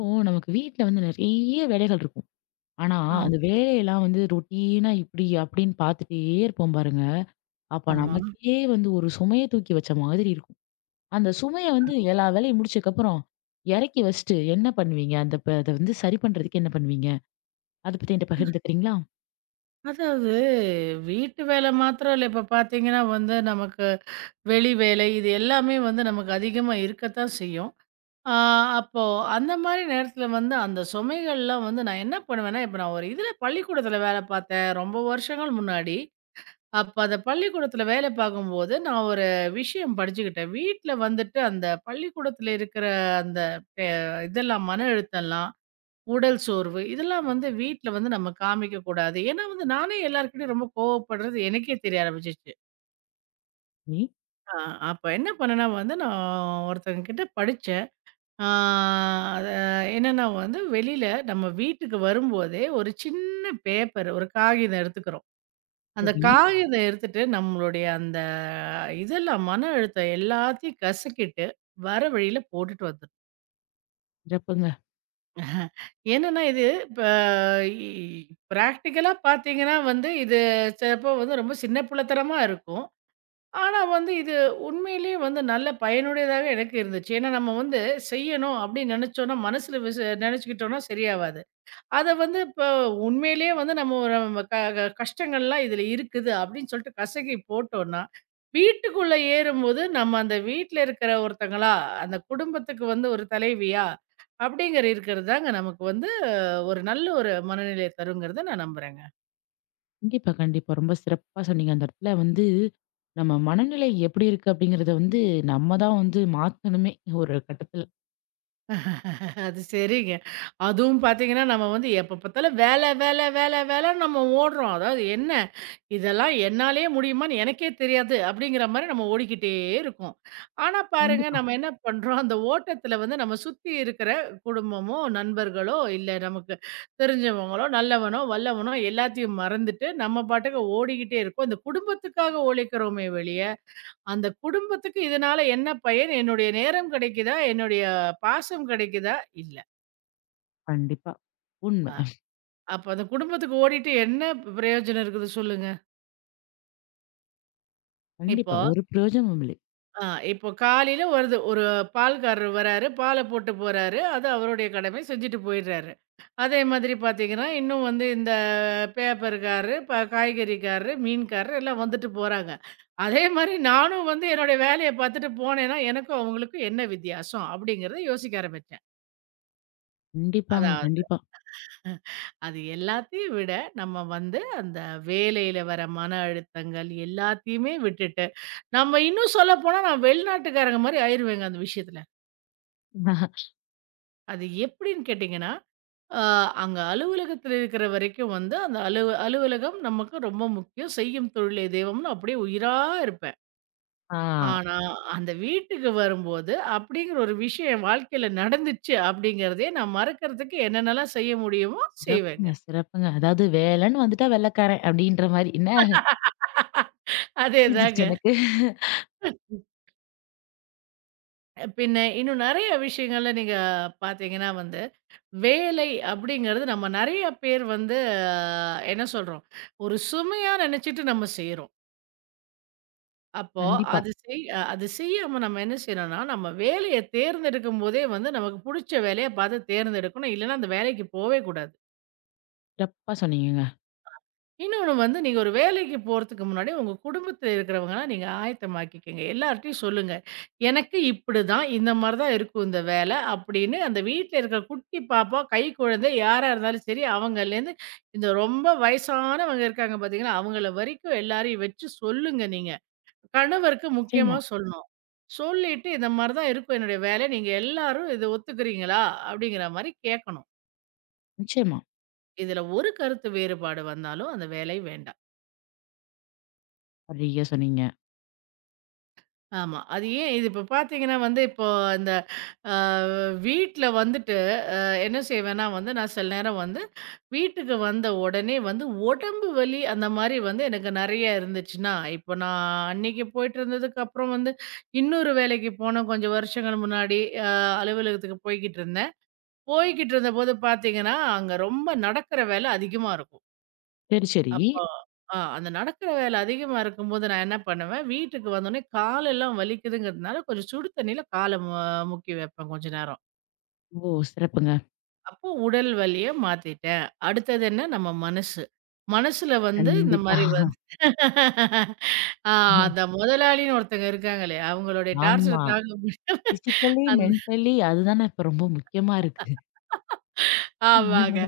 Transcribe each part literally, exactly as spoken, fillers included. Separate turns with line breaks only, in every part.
ஓ! நமக்கு வீட்ல வந்து நெறைய வேலைகள் இருக்கும். ஆனா,
ஆமா,
அந்த வேலையெல்லாம் வந்து ரொட்டீனா இப்டி அப்டின்னு பார்த்துட்டே இருப்போம் பாருங்க. அப்ப
ஆமா.
நமக்கே வந்து ஒரு சுமைய தூக்கி வச்ச மாதிரி இருக்கும். அந்த சுமைய வந்து எல்லா வேலையும் முடிச்சதுக்கப்புறம், எறக்கி வச்சுட்டு என்ன பண்ணுவீங்க? அந்த ப அத வந்து சரி பண்றதுக்கு என்ன பண்ணுவீங்க? அத பத்தி என்ட்ட பகிர்ந்துக்கிறீங்களா?
அதாவது வீட்டு வேலை மாத்திரம் இல்ல. இப்ப பார்த்தீங்கன்னா வந்து நமக்கு வெளி வேலை இது எல்லாமே வந்து நமக்கு அதிகமா இருக்கத்தான் செய்யும். ஆ அப்போ அந்த மாரி நேரத்தில வந்து அந்த சுமைகள்லாம் வந்து நான் என்ன பண்ணுவேன்னா, இப்ப நான் ஒரு இதில பள்ளிக்கூடத்தில வேலை பார்த்தேன். ரொம்ப வருஷங்கள் முன்னாடி. அப்ப அந்த பள்ளிக்கூடத்தில வேலை பார்க்கும்போது நான் ஒரு விஷயம் படிச்சுக்கிட்டேன். வீட்ல வந்துட்டு அந்த பள்ளிக்கூடத்தில இருக்கிற அந்த அ இதெல்லாம் மன அழுத்தம்லாம் உடல் சோர்வு இதெல்லாம் வந்து வீட்ல வந்து நம்ம காமிக்க கூடாது. ஏன்னா வந்து நானே எல்லார்கிட்டயும் ரொம்ப கோவப்படுறது எனக்கே தெரிய ஆரம்பிச்சுச்சு.
நீ
ஆ அப்ப என்ன பண்ணேன்னா வந்து நான் ஒருத்தவங்க கிட்ட படிச்சேன். ஆ அது என்னன்னா வந்து வெளியில நம்ம வீட்டுக்கு வரும்போதே ஒரு சின்ன பேப்பர், ஒரு காகிதம் எடுத்துக்கிறோம். அந்த
சரி,
காகிதம் எடுத்துட்டு நம்மளுடைய அந்த இதெல்லாம் மன அழுத்தம் எல்லாத்தையும் கசக்கிட்டு வர வழியில போட்டுட்டு வந்துரும்.
சிறப்புங்க.
என்னன்னா, இது இப்ப இ பிராக்டிகலா பார்த்தீங்கன்னா வந்து, இது சிலப்போ வந்து ரொம்ப சின்ன பிள்ளைத்தனமா இருக்கும். ஆனா வந்து இது உண்மையிலேயே வந்து நல்ல பயனுடையதாக எனக்கு இருந்துச்சு. ஏன்னா, நம்ம வந்து செய்யணும் அப்படின்னு நெனைச்சோம்னா, மனசுல விச நெனைச்சுக்கிட்டோம்னா சரியாவாது. அத வந்து இப்போ உண்மையிலேயே வந்து நம்ம ஒரு நம்ம க க கஷ்டங்கள்லாம் இதுல இருக்குது அப்படின்னு சொல்லிட்டு கசக்கி போட்டோம்னா, வீட்டுக்குள்ள ஏறும்போது நம்ம அந்த வீட்ல இருக்கிற ஒருத்தங்களா, அந்த குடும்பத்துக்கு வந்து ஒரு தலைவியா, அப்படிங்கிற இருக்கிறது தாங்க நமக்கு வந்து அஹ், ஒரு நல்ல ஒரு மனநிலைய தருங்கிறத நான் நம்புறேங்க.
கண்டிப்பா, கண்டிப்பா. ரொம்ப சிறப்பா சொன்னீங்க. அந்த இடத்துல வந்து நம்ம மனநிலை எப்டி இருக்கு அப்டிங்கிறத வந்து நம்ம தான் வந்து மாத்தணுமே ஒரு கட்டத்துல.
அது சரிங்க. அதுவும் பார்த்தீங்கன்னா, நம்ம வந்து எப்ப பார்த்தாலும் வேல, வேல, வேல, வேலன்னு நம்ம ஓடுறோம். அதாவது என்ன இதெல்லாம் என்னாலயே முடியுமான்னு எனக்கே தெரியாது, அப்படிங்கிற மாரி நம்ம ஓடிக்கிட்டே இருக்கோம். ஆனா பாருங்க,
கண்டிப்பா,
நம்ம என்ன பண்றோம், அந்த ஓட்டத்துல வந்து நம்ம சுத்தி இருக்கிற குடும்பமோ, நண்பர்களோ, இல்ல நமக்கு தெரிஞ்சவங்களோ, நல்லவனோ, வல்லவனோ எல்லாத்தையும் மறந்துட்டு, நம்ம பாட்டுக்கு ஓடிக்கிட்டே இருக்கோம். இந்த குடும்பத்துக்காக உழைக்கிறோமே வெளிய, அந்த குடும்பத்துக்கு இதனால என்ன பயன்? என்னுடைய நேரம் கிடைக்குதா? என்னுடைய பாசம் கிடைக்குதா? இல்ல.
கண்டிப்பா. உண்ம.
அ அப்ப அந்த குடும்பத்துக்கு ஓடிட்டு என்ன பிரயோஜனம் இருக்குது சொல்லுங்க? இப்போ
கண்டிப்பா. ஒரு பிரயோஜனமும் இல்லை.
ஆ இப்போ காலையில வருது ஒரு பால்காரர் வராரு, பால போட்டு போறாரு. அது அவருடைய கடமை செஞ்சுட்டு போயிடுறாரு. அதே மாதிரி பார்த்தீங்கன்னா, இன்னும் வந்து இந்த பேப்பர்காரரு, ப காய்கறிக்காரரு, மீன்காரரு எல்லாம் வந்துட்டு போறாங்க. அதே மாரி நானும் வந்து என்னுடைய வேலைய பார்த்துட்டு போனேன்னா, எனக்கும் அவங்களுக்கும் என்ன வித்தியாசம்? அப்படிங்கிறத யோசிக்க ஆரம்பிச்சேன்.
கண்டிப்பாங்க,
அதாவது
கண்டிப்பா.
அது எல்லாத்தையும் விட நம்ம வந்து அந்த வேலையில வர மன அழுத்தங்கள் எல்லாத்தையுமே விட்டுட்டு, நம்ம இன்னும் சொல்லப்போனா நான் வெளிநாட்டுக்காரங்க மாரி ஆயிருவேங்க அந்த விஷயத்துல. அது எப்படின்னு கேட்டிங்கன்னா, அ அங்க அலுவலகத்தில இருக்கிற வரைக்கும் வந்து அந்த அலுவ அலுவலகம் நமக்கு ரொம்ப முக்கியம். செய்யும் தொழிலே தெய்வம்னு அப்படியே உயிரா இருப்பேன்.
ஆ,
ஆனா, அந்த வீட்டுக்கு வரும்போது அப்படிங்கிற ஒரு விஷயம் என் வாழ்க்கையில நடந்துச்சு அப்படிங்கிறதையே நான் மறக்கிறதுக்கு என்னென்னலாம் செய்ய முடியுமோ செய்வேங்க.
சிறப்புங்க, சிறப்புங்க. அதாவது வேலன்னு வந்துட்டா வெள்ளைக்காரன் அப்படின்ற மாரி என்ன
அதேதாங்க.
புரிஞ்சிருச்சு எனக்கு.
பின்ன இன்னும் நெறைய விஷயங்கள்ல நீங்க பார்த்தீங்கன்னா வந்து, வேலை அப்படிங்கிறது நம்ம நெறைய பேர் வந்து ஆஹ், என்ன சொல்றோம்? ஒரு சுமையா நெனச்சுட்டு நம்ம செய்றோம். அப்போ
கண்டிப்பா.
அது செய் அ அது செய்யாம நம்ம என்ன செய்யணும்னா, நம்ம வேலைய தேர்ந்தெடுக்கும்போதே வந்து நமக்கு புடிச்ச வேலைய பார்த்து தேர்ந்தெடுக்கணும். இல்லன்னா அந்த வேலைக்கு போவே கூடாது.
சிறப்பா சொன்னீங்கங்க.
இன்னொன்னு வந்து நீங்க ஒரு வேலைக்கு போறதுக்கு முன்னாடி உங்க குடும்பத்தில இருக்கிறவங்கலாம் நீங்க ஆயத்தமாக்கிக்கங்க. எல்லார்ட்டயும் சொல்லுங்க. எனக்கு இப்படிதான், இந்த மாரி தான் இருக்கும் இந்த வேலை அப்படின்னு அந்த வீட்ல இருக்கிற குட்டி பாப்பா, கைக்குழந்தை யாரா இருந்தாலும் சரி, அவங்கலேருந்து இந்த ரொம்ப வயசானவங்க இருக்காங்க பார்த்தீங்களா, அவங்கள வரைக்கும் எல்லாரையும் வச்சு சொல்லுங்க நீங்க. கணவருக்கு முக்கியமா
நிச்சயமா,
சொல்லணும். சொல்லிட்டு, "இந்த மாரி தான் இருக்கும் என்னுடைய வேலை. நீங்க எல்லாரும் இத ஒத்துக்கிறீங்களா?" அப்படிங்கிற மாரி கேட்கணும்.
நிச்சயமா.
இதுல ஒரு கருத்து வேறுபாடு வந்தாலும் அந்த வேலை வேண்டாம்.
சரியா சொன்னீங்க.
ஆமா. அது ஏன் இது இப்போ பார்த்தீங்கன்னா வந்து, இப்போ இந்த அ வீட்ல வந்துட்டு என்ன செய்வேன்னா வந்து, நான் சில நேரம் வந்து வீட்டுக்கு வந்த உடனே வந்து உடம்பு வலி அந்த மாரி வந்து எனக்கு நெறைய இருந்துச்சுன்னா, இப்போ நான் அன்னைக்கு போயிட்டு இருந்ததுக்கு அப்புறம் வந்து, இன்னொரு வேலைக்கு போனேன் கொஞ்சம் வருஷங்கள் முன்னாடி. அ அலுவலகத்துக்கு போய்க்கிட்டு இருந்தேன். போய்க்கிட்டு இருந்தபோது பார்த்தீங்கன்னா, அங்க ரொம்ப நடக்கிற வேலை அதிகமா இருக்கும்.
சரி, சரி.
அப்போ ஆ அந்த நடக்கிற வேலை அதிகமா இருக்கும்போது நான் என்ன பண்ணுவேன், வீட்டுக்கு வந்தோனே காலெல்லாம் வலிக்குதுங்கிறதுனால கொஞ்சம் சுடு தண்ணீல கால மு முக்கி வைப்பேன் கொஞ்ச நேரம்.
ஓ! சிறப்புங்க.
அப்போ உடல் வலிய மாத்திட்டேன். அடுத்தது என்ன நம்ம மனசு. மனசுல வந்து இந்த
கண்டிப்பா.
மாரி வந்து ஆ அந்த முதலாளின்னு ஒருத்தங்க இருக்காங்களே, அவங்களுடைய டார்ச்சர
ஆமா.
தாங்க முடியாம
பிசிக்கலி,
அந்த
மென்டலி அதுதானே இப்ப ரொம்ப முக்கியமா இருக்கு.
ஆமாங்க.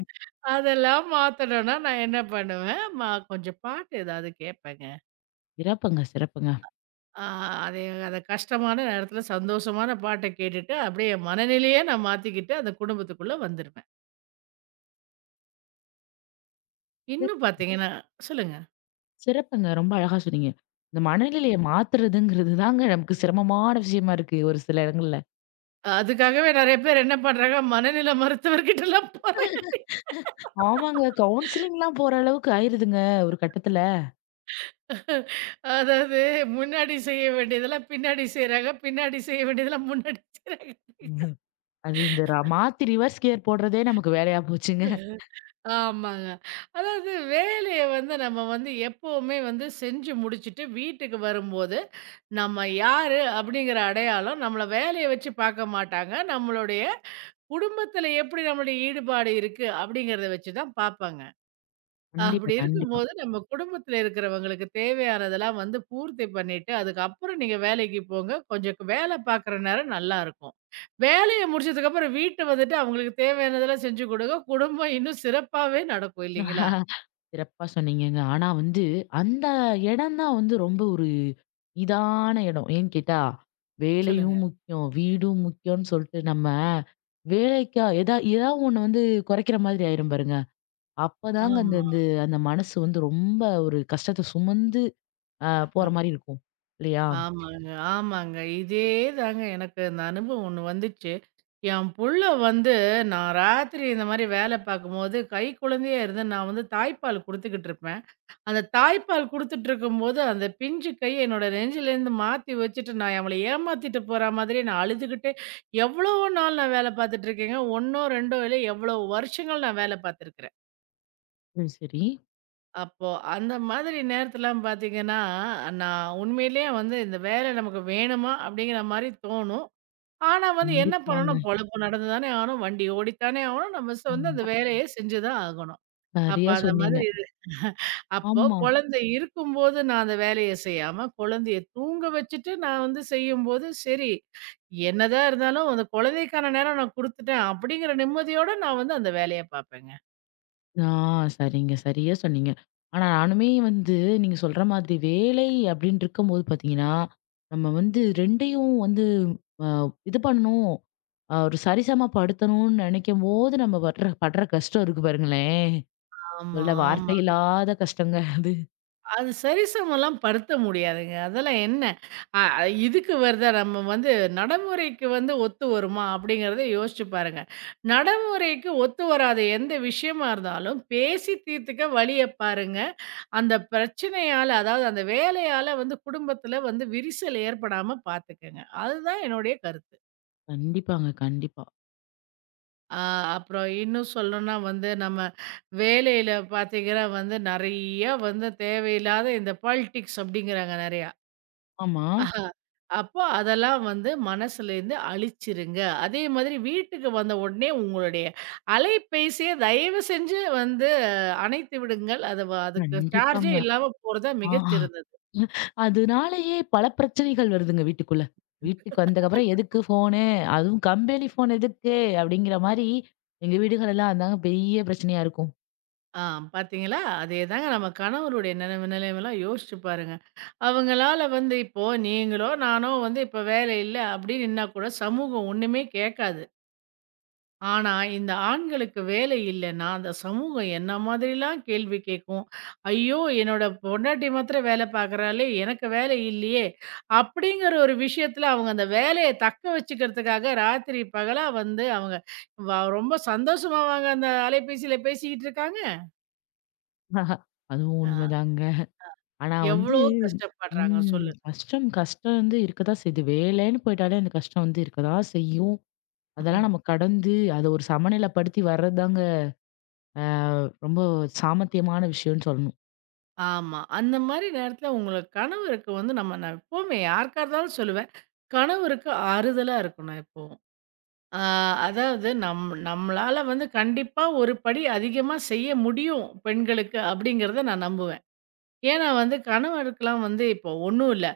அதெல்லாம் மாத்தணும்னா, நான் என்ன பண்ணுவேன், மா கொஞ்சம் பாட்டு ஏதாவது கேட்பேங்க.
சிறப்புங்க, சிறப்புங்க.
ஆ அது அத கஷ்டமான நேரத்தில சந்தோஷமான பாட்ட கேட்டுட்டு, அப்படியே என் மனநிலையே நான் மாத்திக்கிட்டு, அந்த குடும்பத்துக்குள்ள வந்துருவேன்.
சிறப்
இன்னும் பாத்தீங்கன்னா சொல்லுங்க.
சிறப்புங்க. ரொம்ப அழகா சொன்னீங்க. இந்த மனநிலைய மாத்துறதுங்கிறது தாங்க நமக்கு சிரமமான விஷயமா இருக்கு ஒரு சில இடங்கள்ல.
அதுக்காகவே நெறைய பேர் என்ன பண்றாங்க, மனநில மருத்துவர்கிட்டலாம் போறாங்க.
ஆமாங்க. கவுன்சிலிங்லாம் போற அளவுக்கு ஆயிருதுங்க ஒரு கட்டத்துல.
அதாவது முன்னாடி செய்ய வேண்டியதெல்லாம் பின்னாடி செய்றாங்க. பின்னாடி செய்ய வேண்டியதெல்லாம் முன்னாடி செய்றாங்க.
ம்ஹும். அது இந்த ர மாத்தி ரிவர்ஸ் கியர் போடுறதே நமக்கு வேலையா போச்சுங்க.
ஆமாங்க. அதாவது வேலைய வந்து நம்ம வந்து எப்பவுமே வந்து செஞ்சு முடிச்சுட்டு வீட்டுக்கு வரும்போது, நம்ம யாரு அப்படிங்கிற அடையாளம் நம்மள வேலைய வச்சு பார்க்க மாட்டாங்க. நம்மளுடைய குடும்பத்தில எப்படி நம்மளுடைய ஈடுபாடு இருக்கு அப்படிங்கிறத வச்சு தான் பார்ப்பாங்க.
கண்டிப்பா,
அப்படி
கண்டிப்பா.
இருக்கும்போது நம்ம குடும்பத்துல இருக்கிறவங்களுக்கு தேவையானதெல்லாம் வந்து பூர்த்தி பண்ணிட்டு, அதுக்கப்புறம் நீங்க வேலைக்கு போங்க. கொஞ்சம் வேலை பார்க்குற நேரம் நல்லாருக்கும். வேலைய முடிச்சதுக்கப்புறம் வீட்டு வந்துட்டு அவங்களுக்கு தேவையானதெல்லாம் செஞ்சு குடுங்க. குடும்பம் இன்னும் சிறப்பாவே நடக்கும் இல்லைங்களா?
சிறப்பா சொன்னீங்கங்க. ஆனா வந்து அந்த இடம் தான் வந்து ரொம்ப ஒரு இதான இடம். ஏன்னு கேட்டா,
சொல்லுங்க.
வேலையும் முக்கியம், வீடும் முக்கியம்னு சொல்ட்டு நம்ம வேலைக்கா எதா ஏதாவது ஒண்ணு வந்து குறைக்கிற மாதிரி ஆயிரும் பாருங்க. அப்பதாங்க அந்த
ஆமா.
அந்த அந்த மனசு வந்து ரொம்ப ஒரு கஷ்டத்த சுமந்து அ
அ
போற மாரி இருக்கும். இல்லையா?
ஆமாங்க, ஆமாங்க. இதே தாங்க எனக்கு அந்த அனுபவம் ஒண்ணு வந்துச்சு. என் புள்ள வந்து நான் ராத்திரி இந்த மாரி வேலை பார்க்கும்போது, கை குழந்தையா இருந்து நான் வந்து தாய்ப்பால் குடுத்துக்கிட்டு இருப்பேன். அந்த தாய்ப்பால் குடுத்துட்டுருக்கும்போது, அந்த பிஞ்சு கைய என்னோட நெஞ்சிலேருந்து மாத்தி வச்சுட்டு, நான் அவள ஏமாத்திட்டு போற மாதிரியே நான் அழுதுகிட்டே எவ்வளவோ நாள் நான் வேல பாத்துட்டுருக்கேங்க. ஒன்னோ ரெண்டோ இல்ல எவ்வளோ வருஷங்கள் நான் வேல பாத்துருக்கிறேன்.
ம், சரி.
அப்போ அந்த மாதிரி நேரத்துலலாம் பாத்தீங்கன்னா, நான் உண்மையிலேயே வந்து இந்த வேலை நமக்கு வேணுமா? அப்படிங்கிற மாரி தோணும். ஆனா வந்து என்ன
கண்டிப்பாங்க.
பண்ணணும்? பொழப்பு நடந்து தானே ஆகணும். வண்டி ஓடித்தானே ஆகணும். நம்ம ச வந்து
ம்.
அந்த
அப்
வேலைய செஞ்சு தான் ஆகணும். அப்ப
சரியா
அந்த
சொன்னீங்க.
மாதிரி அப்போ
ஆமா.
குழந்தை இருக்கும்போது நான் அந்த வேலைய செய்யாம, குழந்தைய தூங்க வச்சுட்டு நான் வந்து செய்யும்போது, சரி என்னதான் இருந்தாலும் அந்த குழந்தைக்கான நேரம் நான் குடுத்துட்டேன் அப்படிங்கிற நிம்மதியோட நான் வந்து அந்த வேலைய பார்ப்பேங்க.
ஆ, சரிங்க. சரியா சொன்னீங்க. ஆனா நானுமே வந்து நீங்க சொல்ற மாதிரி வேலை அப்படின்னு இருக்கும்போது பார்த்தீங்கன்னா, நம்ம வந்து ரெண்டையும் வந்து அ இது பண்ணணும். அ ஒரு சரிசமா படுத்தணும்னு நினைக்கும்போது நம்ம படுற படுற கஷ்டம் இருக்கு பாருங்களேன்.
ஆமா,
சொல்ல வார்த்தை
ஆமா.
இல்லாத கஷ்டங்க அது.
அது சரிசமம்லாம் படுத்த முடியாதுங்க. அதெல்லாம் என்ன? அ அ, இதுக்கு வருதா நம்ம வந்து நடைமுறைக்கு வந்து ஒத்து வருமா? அப்படிங்கிறத யோசிச்சு பாருங்க. நடைமுறைக்கு ஒத்து வராத எந்த விஷயமா இருந்தாலும் பேசி தீர்த்துக்க வழிய பாருங்க. அந்த பிரச்சனையால, அதாவது அந்த வேலையால வந்து குடும்பத்துல வந்து விரிசல் ஏற்படாம பார்த்துக்கங்க. அதுதான் என்னுடைய கருத்து.
கண்டிப்பாங்க. கண்டிப்பா.
ஆ அப்புறம் இன்னும் சொல்லணும்னா வந்து நம்ம வேலையில பார்த்தீங்கன்னா வந்து நெறைய வந்து தேவையில்லாத இந்த பாலிடிக்ஸ் அப்படிங்கிறாங்க நெறையா.
ஆமா.
அப்போ அதெல்லாம் வந்து மனசுலேருந்து அழிச்சிருங்க. அதே மாதிரி வீட்டுக்கு வந்த உடனே உங்களுடைய அலைபேசிய தயவு செஞ்சு வந்து அஹ், அணைத்து விடுங்கள். அது வ அதுக்கு சார்ஜே
கண்டிப்பாங்க.
இல்லாம போறது தான்
ஆ.
மிகச்சிறந்தது.
அதனாலேயே பல பிரச்சனைகள் வருதுங்க வீட்டுக்குள்ள. வீட்டுக்கு வந்ததுக்கப்புறம் எதுக்கு ஃபோனு? அதுவும் கம்பெனி ஃபோன் எதுக்கு? அப்படிங்கிற மாரி எங்க வீடுகளெல்லாம் அதாங்க பெரிய பிரச்சனையா இருக்கும்.
ஆ பார்த்தீங்களா? அதேதாங்க நம்ம கணவருடைய நிலைம நிலைமைலாம் யோசிச்சு பாருங்க. அவங்களால வந்து இப்போ நீங்களோ, நானோ வந்து இப்போ வேலை இல்ல அப்படின்னு நின்னா கூட சமூகம் ஒண்ணுமே கேட்காது. ஆனா, இந்த ஆண்களுக்கு வேலை இல்லன்னா, அந்த சமூகம் என்ன மாதிரிலாம் கேள்வி கேட்கும்? "ஐயோ! என்னோட பொண்டாட்டி மாத்திரம் வேலை பார்க்குறாளே! எனக்கு வேலை இல்லையே!" அப்படிங்கிற ஒரு விஷயத்துல அவங்க அந்த வேலைய தக்க வச்சுக்கிறதுக்காக ராத்திரி பகலா வந்து அவங்க வ ரொம்ப சந்தோஷமாவாங்க அந்த அலைபேசியில பேசிக்கிட்டு இருக்காங்க.
அதுவும்
ஆ.
உண்மைதாங்க. ஆனா வந்து
எவ்வளோ கஷ்டப்படுறாங்க
ம்,
சொல்லு.
கஷ்டம் கஷ்டம் வந்து இருக்கத்தான் செய்யுது. வேலைன்னு போயிட்டாலே அந்த கஷ்டம் வந்து இருக்கதான் செய்யும்.
ம்ஹ்ம்.
அதெல்லாம் நம்ம கடந்து அத ஒரு சமநிலைப்படுத்தி வர்றதுதாங்க அ ரொம்ப சாமர்த்தியமான விஷயம்னு சொல்லணும்.
ஆமா. அந்த மாரி நேரத்துல உங்கள கணவருக்கு வந்து நம்ம நான் எப்பவுமே யாருக்கா இருந்தாலும் சொல்லுவேன். கணவருக்கு ஆறுதலா இருக்கணும் எப்பவும். ஆ அதாவது நம் நம்மளால வந்து கண்டிப்பா ஒரு படி அதிகமா செய்ய முடியும் பெண்களுக்கு அப்படிங்கிறத நான் நம்புவேன். ஏன்னா வந்து கணவருக்குலாம் வந்து இப்போ ஒண்ணும் இல்ல.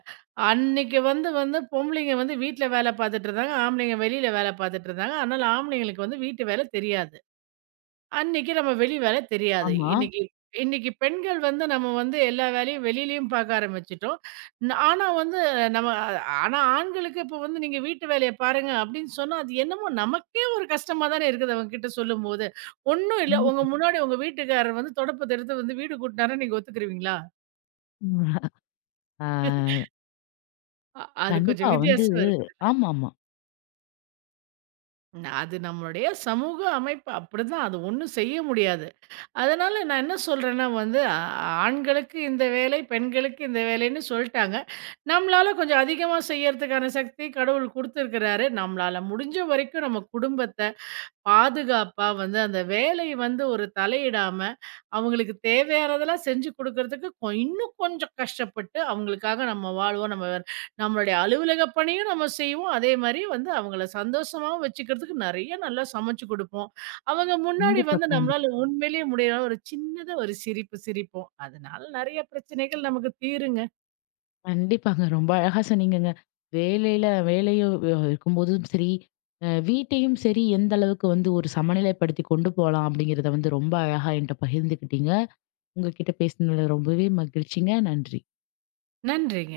அன்னைக்கு வந்து வந்து பொம்பளைங்க வந்து வீட்ல வேல பார்த்துட்டு இருந்தாங்க. ஆம்பளைங்க வெளியில வேல பார்த்துட்டு இருந்தாங்க. அதனால ஆம்பளைங்களுக்கு வந்து வீட்டு வேல தெரியாது. அன்னைக்கு நம்ம வெளி வேலை தெரியாது.
ஆமா.
இன்னைக்கு இன்னைக்கு பெண்கள் வந்து நம்ம வந்து எல்லா வேலையும் வெளியிலயும் பார்க்க ஆரம்பிச்சுட்டோம். ந ஆனா வந்து நம்ம அ- ஆனா ஆண்களுக்கு இப்போ வந்து நீங்க வீட்டு வேலைய பாருங்க அப்படின்னு சொன்னா, அது என்னமோ நமக்கே ஒரு கஷ்டமா தானே இருக்குது அவங்ககிட்ட சொல்லும்போது. ஒண்ணும் இல்ல. உங்க முன்னாடி உங்க வீட்டுக்காரர் வந்து தொடப்பத்த எடுத்து வந்து வீடு கூட்டினாருன்னு நீங்க ஒத்துக்குருவீங்களா?
ஆ,
அ அது
கண்டிப்பா
கொஞ்சம்
வந்து
வித்தியாசம் இருக்குது.
ஆமாமா.
ந- அது நம்மளுடைய சமூக அமைப்பு அப்படிதான். அது ஒண்ணும் செய்ய முடியாது. அதனால நான் என்ன சொல்றேன்னா வந்து, ஆ ஆண்களுக்கு இந்த வேலை, பெண்களுக்கு இந்த வேலைன்னு சொல்ட்டாங்க. நம்மளால கொஞ்சம் அதிகமா செய்யறதுக்கான சக்தி கடவுள் குடுத்துருக்கிறாரு. நம்மளால முடிஞ்ச வரைக்கும் நம்ம குடும்பத்த பாதுகாப்பா வந்து அந்த வேலை வந்து ஒரு தலையிடாம, அவங்களுக்கு தேவையானதெல்லாம் செஞ்சு குடுக்குறதுக்கு கொ இன்னும் கொஞ்சம் கஷ்டப்பட்டு அவங்களுக்காக நம்ம வாழ்வோம். நம்ம வே- நம்மளுடைய அலுவலக பணியும் நம்ம செய்வோம். அதே மாரி வந்து அவங்கள சந்தோஷமாவும் வச்சுக்கிறதுக்கு நெறைய நல்லா சமைச்சு குடுப்போம். அவங்க முன்னாடி
கண்டிப்பா,
வந்து
கண்டிப்பா.
நம்மளால உண்மையிலேயே முடியலனா ஒரு சின்னதா ஒரு சிரிப்பு சிரிப்போம். அதனால நெறைய பிரச்சனைகள் நமக்கு தீருங்க.
கண்டிப்பாங்க. ரொம்ப அழகா சொன்னீங்கங்க. வேலையில வேலையோ அ இருக்கும்போதும் சரி, அ வீட்டையும் சரி எந்த அளவுக்கு வந்து ஒரு சமநிலைப்படுத்தி கொண்டு போலாம் அப்படிங்கிறத வந்து ரொம்ப அழகா என்ட்ட பகிர்ந்துக்கிட்டீங்க. உங்ககிட்ட பேசினதுல ரொம்பவே மகிழ்ச்சிங்க. நன்றி.
நன்றிங்க.